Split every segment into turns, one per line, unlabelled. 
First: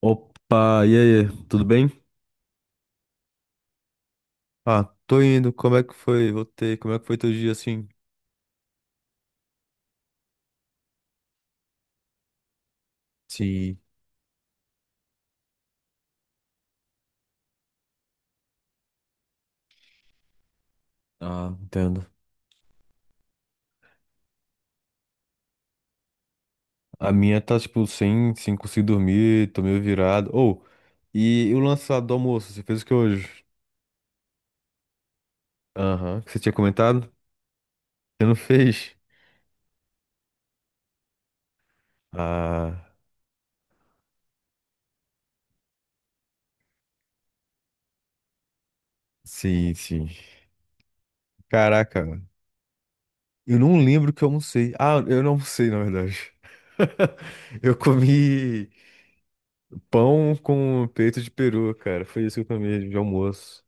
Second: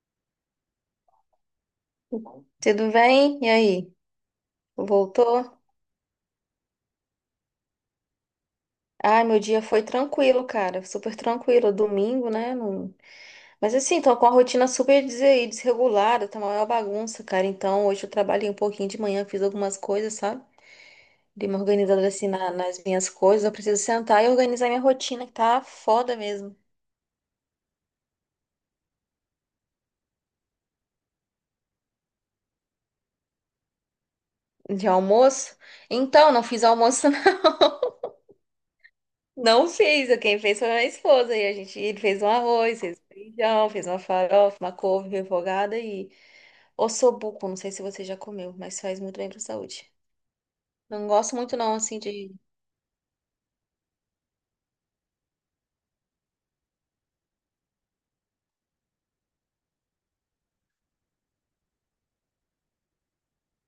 Opa, e aí, tudo bem?
Tudo bem? E aí?
Ah, tô
Voltou?
indo, como é que foi? Voltei, como é que foi teu dia assim?
Ai, meu dia foi tranquilo, cara. Super tranquilo. Domingo, né? Não- Mas
Sim,
assim, tô com a rotina super des- desregulada, tá uma maior bagunça, cara. Então, hoje eu trabalhei um pouquinho de manhã, fiz algumas coisas, sabe? Dei
ah,
uma
entendo.
organizada assim na- nas minhas coisas. Eu preciso sentar e organizar minha rotina, que tá foda mesmo.
A minha tá, tipo, sem conseguir dormir, tô meio virado. Ou, e o lançado do almoço, você fez o que hoje?
De almoço?
Aham, que
Então,
você
não
tinha
fiz almoço,
comentado?
não.
Você não fez?
Não fiz. Quem fez foi minha esposa. E a gente ele fez um arroz,
Ah,
fez um feijão, fez uma farofa, uma couve refogada e. Ossobuco, não sei se você já comeu, mas faz muito bem pra
sim,
saúde.
sim.
Não gosto muito não, assim,
Caraca, mano.
de...
Eu não lembro o que eu almocei. Ah, eu não almocei, na verdade. Eu comi pão com peito de peru, cara. Foi isso que eu comi de almoço.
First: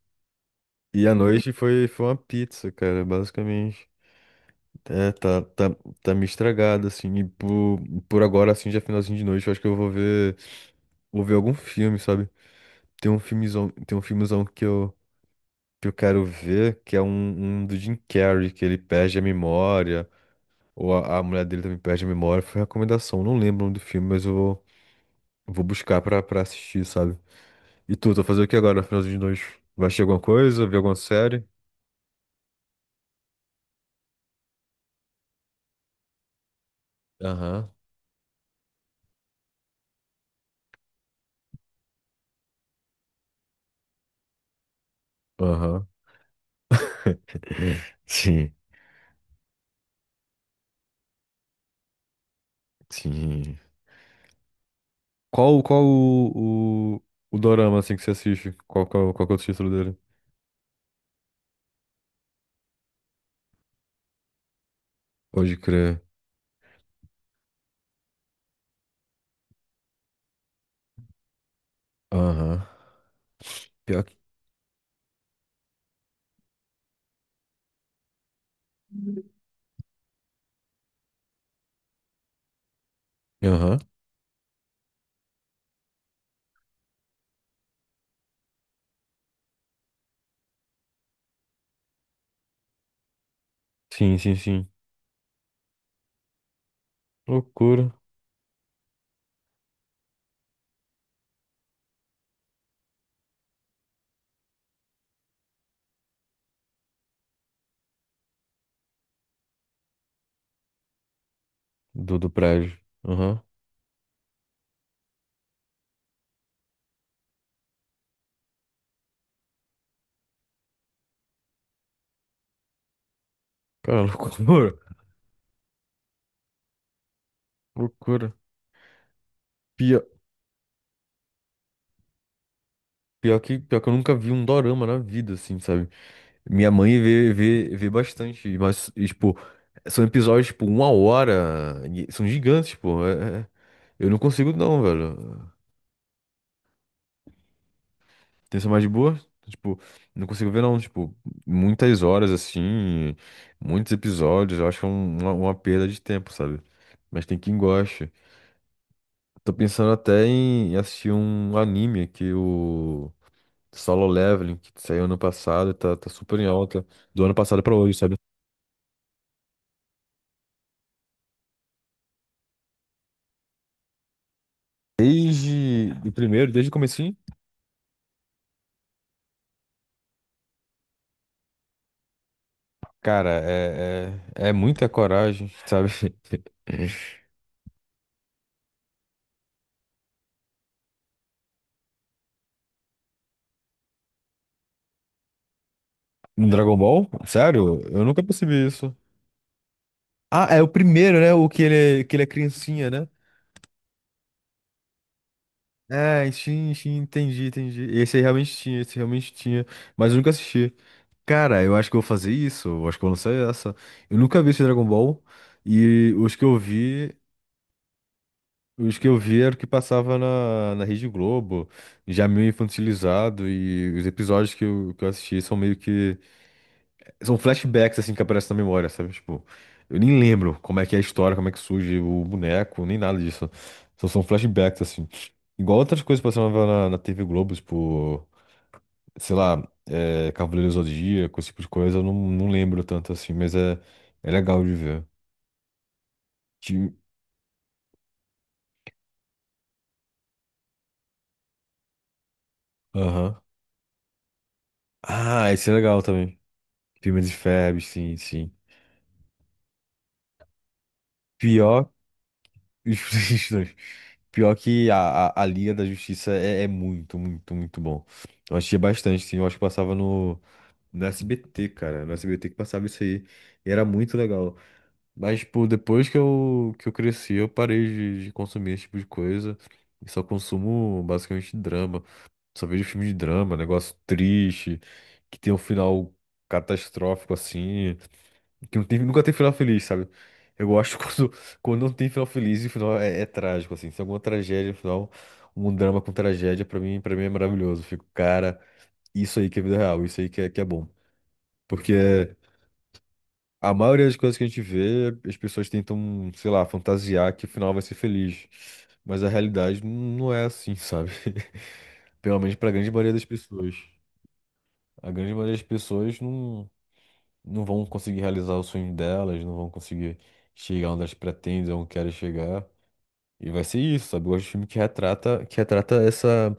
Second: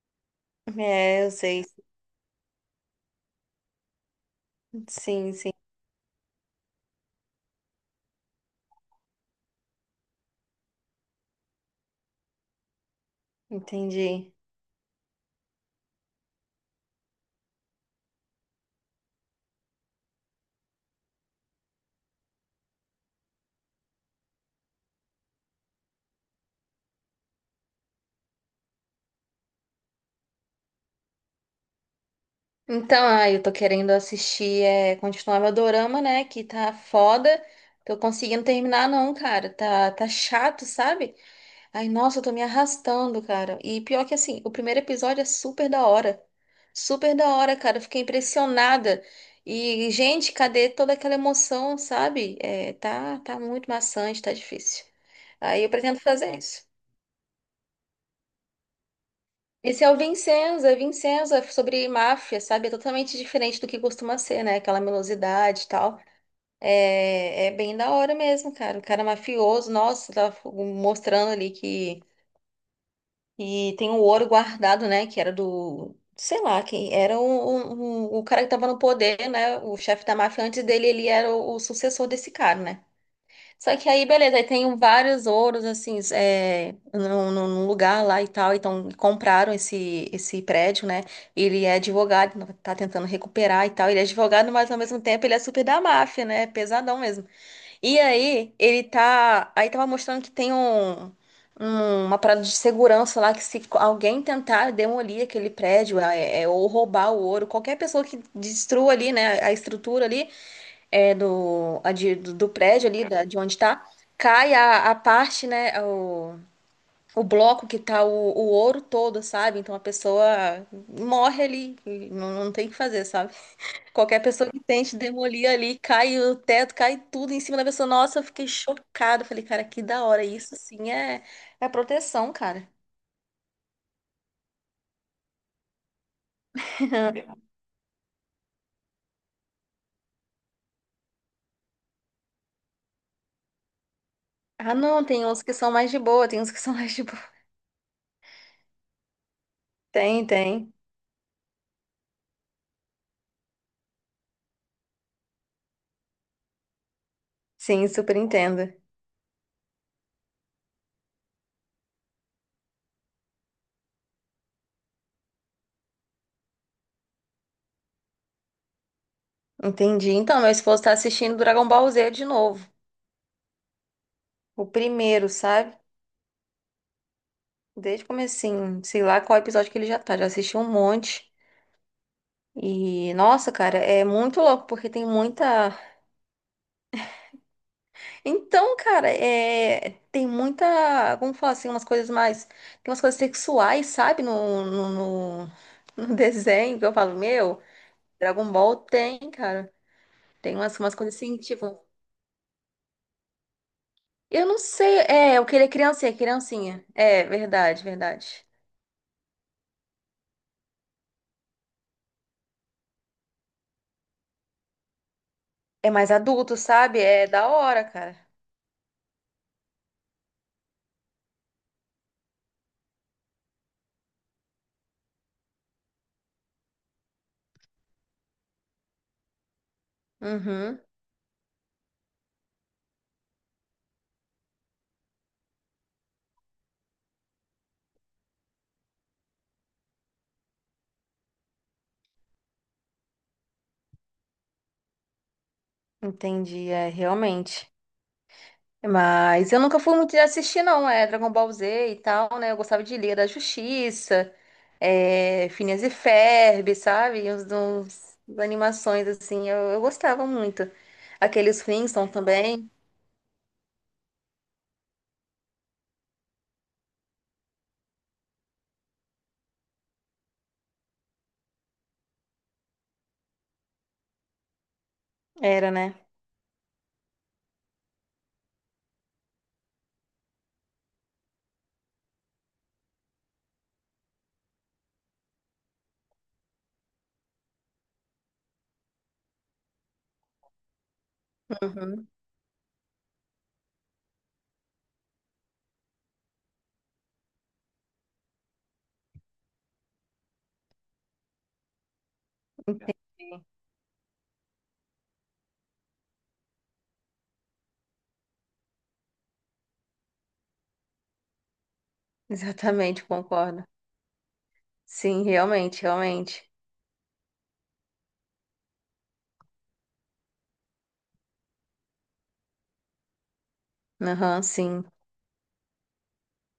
E a
É, eu
noite
sei.
foi uma pizza, cara, basicamente. É,
Sim,
tá,
sim,
tá, tá me estragado, assim. Por agora, assim, já é finalzinho de noite, eu acho que vou ver algum filme, sabe? Tem um
entendi.
filmezão que eu quero ver, que é um do Jim Carrey, que ele perde a memória, ou a mulher dele também perde a memória. Foi recomendação, não lembro o nome do filme, mas vou buscar pra assistir, sabe? E tu vai fazer o que agora, finalzinho de noite? Vai assistir alguma coisa, ver alguma série?
Então, ah, eu tô querendo assistir, é, continuar meu dorama, né, que tá foda.
Aham,
Tô conseguindo terminar não, cara. Tá chato, sabe? Ai, nossa, eu tô me arrastando, cara. E pior que assim, o primeiro episódio é super
aham.
da hora. Super da hora, cara. Eu fiquei
Sim,
impressionada. E, gente, cadê toda aquela emoção, sabe? É, tá
sim.
muito maçante, tá difícil.
Qual,
Aí eu
qual
pretendo fazer isso.
o, o, o dorama, assim, que você assiste? Qual que é o título
Esse é
dele?
o Vincenzo, é sobre máfia, sabe? É totalmente diferente do que costuma ser, né? Aquela
Pode
melosidade e tal.
crer.
É, é bem da hora mesmo, cara. O cara mafioso, nossa, tá mostrando ali que
Aham.
e tem o
Pior... que...
ouro guardado, né? Que era do. Sei lá, quem era o cara que tava no poder, né? O chefe da máfia antes dele, ele era o sucessor desse cara, né? Só
Aham.
que aí, beleza, aí tem vários ouros, assim, é, num lugar lá e tal. Então, compraram esse prédio, né? Ele é advogado, tá tentando recuperar e tal. Ele é
Sim, sim,
advogado,
sim.
mas ao mesmo tempo ele é super da máfia, né? Pesadão mesmo.
Loucura
E aí, ele tá. Aí tava mostrando que tem uma parada de segurança lá que se alguém tentar demolir aquele prédio ou roubar o ouro, qualquer pessoa que destrua ali, né, a estrutura ali é, do, a
do
do
prédio.
prédio ali, da, de
Aham.
onde tá, cai a parte, né, o bloco que tá o ouro todo, sabe? Então a pessoa morre ali, e não tem o que fazer, sabe?
Cara,
Qualquer pessoa que
loucura.
tente demolir ali, cai o teto, cai tudo em cima da pessoa. Nossa, eu
Loucura.
fiquei chocada. Falei, cara, que da
Pior,
hora. Isso sim é, é proteção, cara.
pior que eu nunca vi um dorama na vida, assim, sabe? Minha mãe vê bastante, mas, e, tipo, são episódios, tipo, uma hora. E são gigantes, pô. É. Eu não consigo,
Ah,
não,
não,
velho.
tem uns que são mais de boa, tem uns que são mais de boa.
Tensão mais de boa? Tipo,
Tem,
não consigo ver
tem.
não, tipo, muitas horas assim, muitos episódios, eu acho é uma perda de tempo, sabe? Mas tem quem
Sim,
goste.
super entendo.
Tô pensando até em assistir um anime que o Solo Leveling, que saiu ano passado, tá super em alta, do ano passado pra hoje, sabe?
Entendi. Então, meu esposo tá assistindo Dragon Ball Z de novo. O primeiro, sabe?
Desde o primeiro, desde o comecinho,
Desde o comecinho. Sei lá qual episódio que ele já tá. Já assistiu um monte. E,
cara,
nossa, cara, é muito
é
louco,
muita
porque tem
coragem,
muita.
sabe?
Então, cara, é, tem muita, vamos falar assim, umas coisas mais, tem umas coisas sexuais, sabe, no- no
No Dragon
desenho, que eu
Ball?
falo, meu,
Sério? Eu nunca
Dragon
percebi
Ball
isso.
tem, cara,
Ah,
tem
é o
umas coisas
primeiro, né?
assim,
O
tipo,
que ele é criancinha, né?
eu não sei, é, eu queria criancinha,
É, sim,
criancinha,
sim,
é,
entendi,
verdade,
entendi. Esse aí
verdade,
realmente tinha, esse realmente tinha, mas eu nunca assisti. Cara, eu acho que eu vou fazer isso, eu acho que eu vou lançar essa. Eu nunca vi esse Dragon Ball
é mais
e
adulto, sabe, é da hora, cara,
os que eu vi era o que passava na, na Rede Globo, já meio infantilizado e os episódios que eu assisti são meio que são flashbacks, assim, que aparecem na memória, sabe? Tipo, eu nem lembro
uhum,
como é que é a história, como é que surge o boneco, nem nada disso. Só são flashbacks, assim. Igual outras coisas passavam na, na TV Globo, tipo, sei lá, é, Cavaleiro do Zodíaco, esse tipo de coisa, eu não, não lembro tanto, assim, mas é, é legal de ver.
entendi,
Ti-
é, realmente. Mas eu nunca fui muito de assistir, não. É Dragon Ball Z e tal, né? Eu gostava de Liga da
aham.
Justiça, é,
Ah, esse é
Phineas e
legal também.
Ferb,
Firmas
sabe?
e
Uns, uns-
Ferb, sim,
uns as
sim.
animações, assim, eu gostava muito. Aqueles
Pior.
Flintstones também.
Os dois. Pior que a Liga da Justiça é, muito bom. Eu assistia bastante, sim. Eu acho que passava no SBT, cara. No SBT que passava isso aí. E era muito legal. Mas, tipo,
Era, né?
depois que que eu cresci, eu parei de consumir esse tipo de coisa. E só consumo basicamente drama. Só vejo filme de drama, negócio triste, que tem um final catastrófico assim. Que não tem, nunca tem final feliz, sabe? Eu gosto quando, quando não tem
Uhum.
final feliz e o final é, é trágico, assim. Se tem alguma tragédia no final, um drama com tragédia, pra mim é maravilhoso. Eu fico, cara, isso aí que é vida real, isso aí que é bom. Porque
Entendi.
a maioria das coisas que a gente vê, as pessoas tentam, sei lá, fantasiar que o final vai ser feliz. Mas a realidade não é assim, sabe? Pelo menos pra grande
Exatamente,
maioria das
concordo.
pessoas. A
Sim,
grande maioria das
realmente,
pessoas
realmente.
não. Não vão conseguir realizar o sonho delas, não vão conseguir chegar onde elas pretendem, onde querem chegar. E vai ser isso, sabe? Eu
Aham,
gosto de filme
sim.
que retrata essa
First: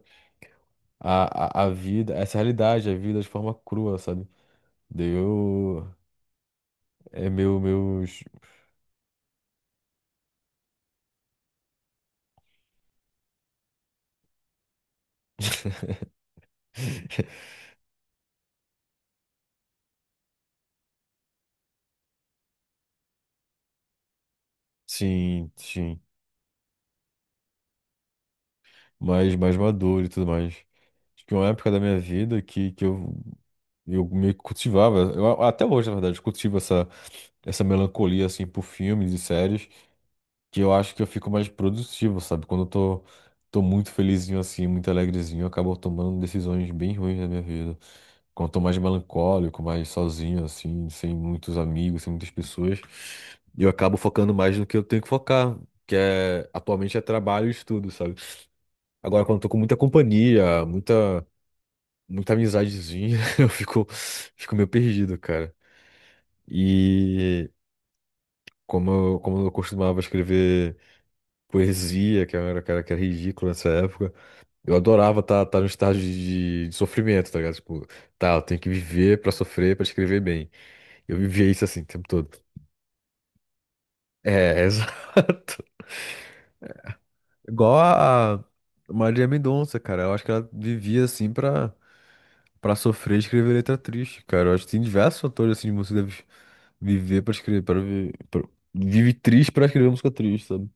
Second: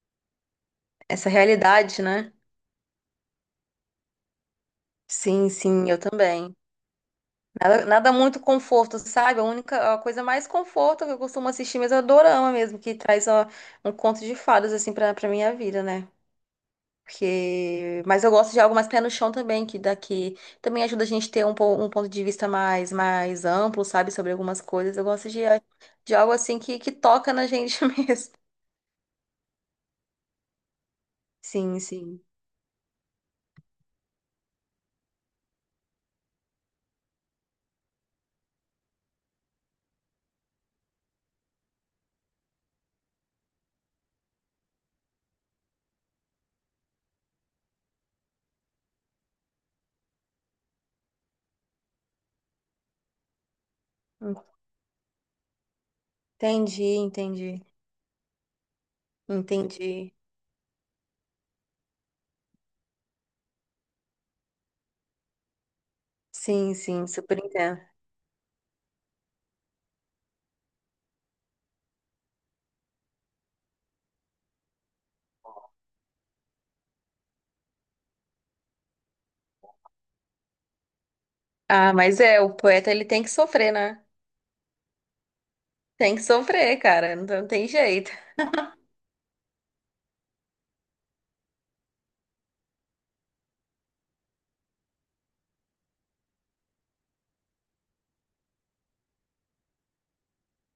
Essa
a
realidade,
vida,
né?
essa realidade, a vida de forma crua, sabe? Daí
Sim,
eu
sim, eu também.
é meu
Nada, nada
meus
muito conforto, sabe? A única, a coisa mais conforto que eu costumo assistir mesmo é dorama mesmo, que traz ó, um conto de fadas, assim, pra minha vida, né? Porque... Mas eu gosto de algo mais pé no chão também, que daqui também ajuda a gente a ter um, um ponto de vista mais, mais amplo, sabe? Sobre algumas coisas. Eu gosto
sim, sim,
de algo assim que toca na gente mesmo.
mais maduro e tudo mais. Acho que uma época da
Sim,
minha
sim.
vida que eu meio que cultivava, eu a- até hoje, na verdade, cultivo essa melancolia, assim, por filmes e séries. Que eu acho que eu fico mais produtivo, sabe? Quando tô muito felizinho assim, muito alegrezinho, eu acabo tomando decisões bem ruins na minha vida. Quando eu tô mais melancólico, mais sozinho, assim, sem muitos amigos, sem muitas pessoas, eu acabo focando mais no que eu tenho que focar, que é
Entendi,
atualmente é trabalho e
entendi.
estudo, sabe? Agora, quando eu tô com muita
Entendi.
companhia, muita amizadezinha, eu fico, fico meio perdido, cara.
Sim, sim, super
E
entendo.
como eu costumava escrever poesia, que era, cara, que era ridículo nessa época. Eu adorava estar tá no estágio de sofrimento, tá ligado? Tipo, tá, eu tenho que viver pra sofrer, pra escrever bem. Eu vivia isso assim o
Ah,
tempo
mas
todo.
é, o poeta ele tem que sofrer, né?
É, exato.
Tem que sofrer, cara, não tem não tem
Igual
jeito.
a Maria Mendonça, cara. Eu acho que ela vivia assim pra sofrer e escrever letra triste, cara. Eu acho que tem diversos fatores assim de você deve viver pra escrever, para viver. Pra... Vive triste pra escrever música triste, sabe?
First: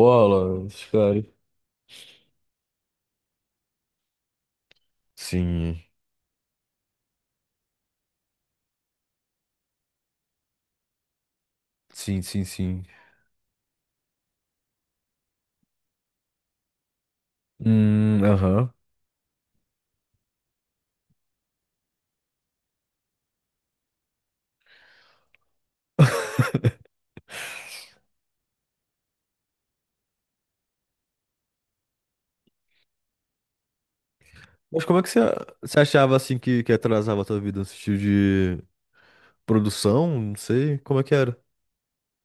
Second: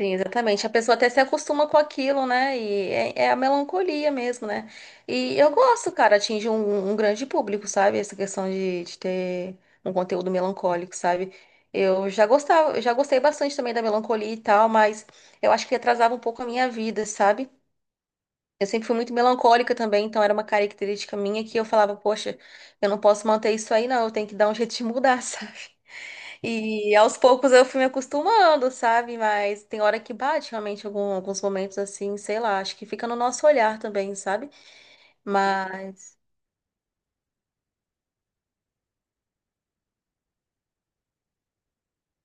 Sim, exatamente. A
esses
pessoa até se
caras.
acostuma com aquilo, né? E é, é a melancolia mesmo, né? E eu
Sim,
gosto, cara, atinge um grande público, sabe? Essa questão de ter um conteúdo melancólico, sabe? Eu
sim,
já
sim,
gostava,
sim.
eu já gostei bastante também da melancolia e tal, mas eu acho que atrasava um pouco a minha vida, sabe? Eu
Aham.
sempre fui muito melancólica também, então era uma característica minha que eu falava, poxa, eu não posso manter isso aí, não, eu tenho que dar um jeito de mudar, sabe? E aos poucos eu fui me acostumando, sabe? Mas tem hora que bate realmente alguns momentos assim, sei lá, acho que fica no nosso olhar também, sabe?
Mas como é que você
Mas
achava assim que atrasava a tua vida no sentido de produção? Não sei, como é que era?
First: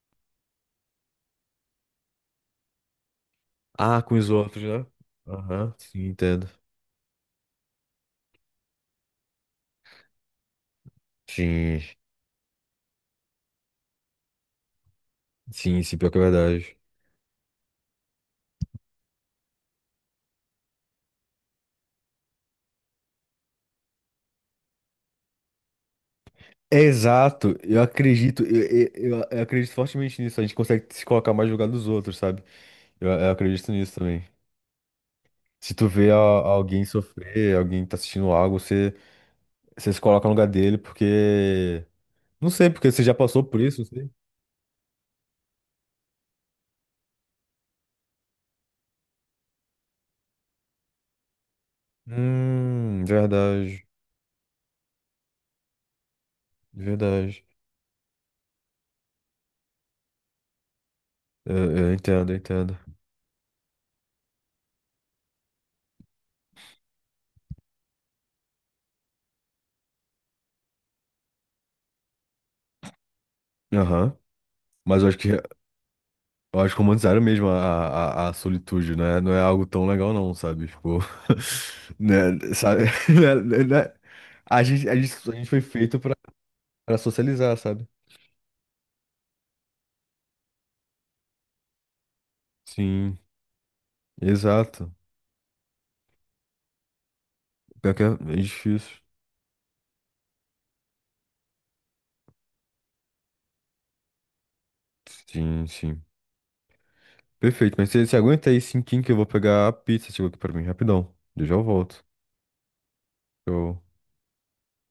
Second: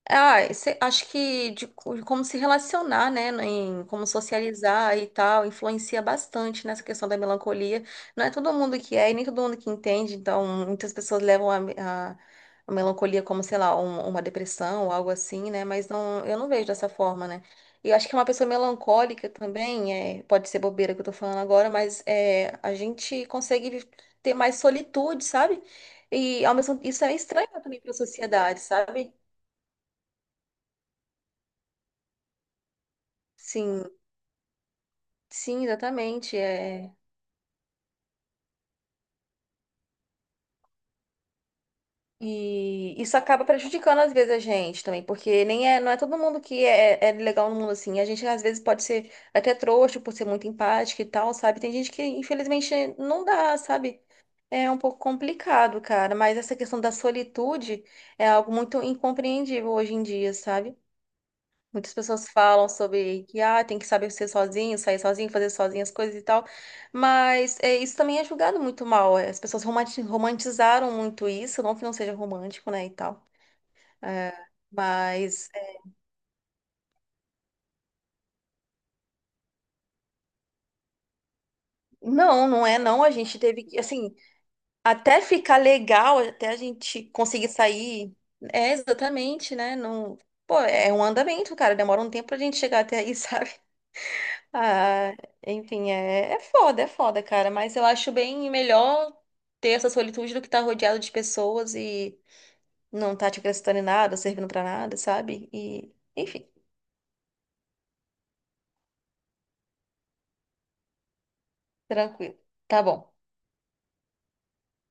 ah, acho que de, de como se relacionar, né, em
Ah,
como
com os outros, né?
socializar e tal,
Aham,
influencia
sim, entendo.
bastante nessa questão da melancolia. Não é todo mundo que é e nem todo mundo que entende, então muitas pessoas levam
Sim,
a melancolia como, sei lá, uma depressão ou algo assim, né,
sim,
mas
sim, pior que é
não, eu não vejo
verdade.
dessa forma, né. E eu acho que uma pessoa melancólica também, é, pode ser bobeira que eu tô falando agora, mas é, a gente consegue ter mais solitude, sabe? E ao mesmo isso é estranho
Exato,
também para a sociedade, sabe?
eu acredito fortemente nisso. A gente consegue se colocar mais no lugar dos outros, sabe? Eu acredito
Sim.
nisso também.
Sim,
Se tu vê
exatamente.
alguém
É.
sofrer, alguém tá assistindo algo, você se coloca no lugar dele, porque. Não sei, porque
E
você já
isso
passou
acaba
por isso.
prejudicando às vezes a gente também, porque nem é, não é todo mundo que é, é legal no mundo assim. A gente às vezes pode ser até trouxa por ser muito empática e tal, sabe? Tem gente que infelizmente não dá,
Verdade,
sabe? É um pouco complicado, cara, mas essa questão da
verdade.
solitude é algo muito incompreendível hoje em dia, sabe?
Eu
Muitas pessoas
entendo, eu
falam
entendo.
sobre que ah, tem que saber ser sozinho, sair sozinho, fazer sozinho as coisas e tal, mas é, isso também é julgado muito mal. É, as pessoas romantizaram muito isso, não que não seja romântico, né, e tal.
Aham.
É,
Eu
mas é,
acho que romantizaram mesmo a solitude, né? Não é algo tão legal não, sabe? Tipo, né?
não, não é
Sabe?
não. A
Né?
gente
Né?
teve que,
Né?
assim, até
A gente
ficar
foi feito pra,
legal, até a
pra
gente conseguir
socializar, sabe?
sair, é exatamente, né? Não, pô, é um andamento, cara. Demora um tempo pra gente chegar até aí,
Sim,
sabe?
exato.
Ah, enfim, é, é foda, cara. Mas eu
Pior que é
acho
é
bem
difícil.
melhor ter essa solitude do que estar rodeado de pessoas e não tá te acrescentando em nada, servindo pra nada, sabe?
Sim,
E,
sim.
enfim,
Perfeito, mas você aguenta aí cinquinho que eu vou pegar a pizza, chegou aqui pra mim, rapidão. Eu já volto.
tranquilo. Tá bom.
Eu...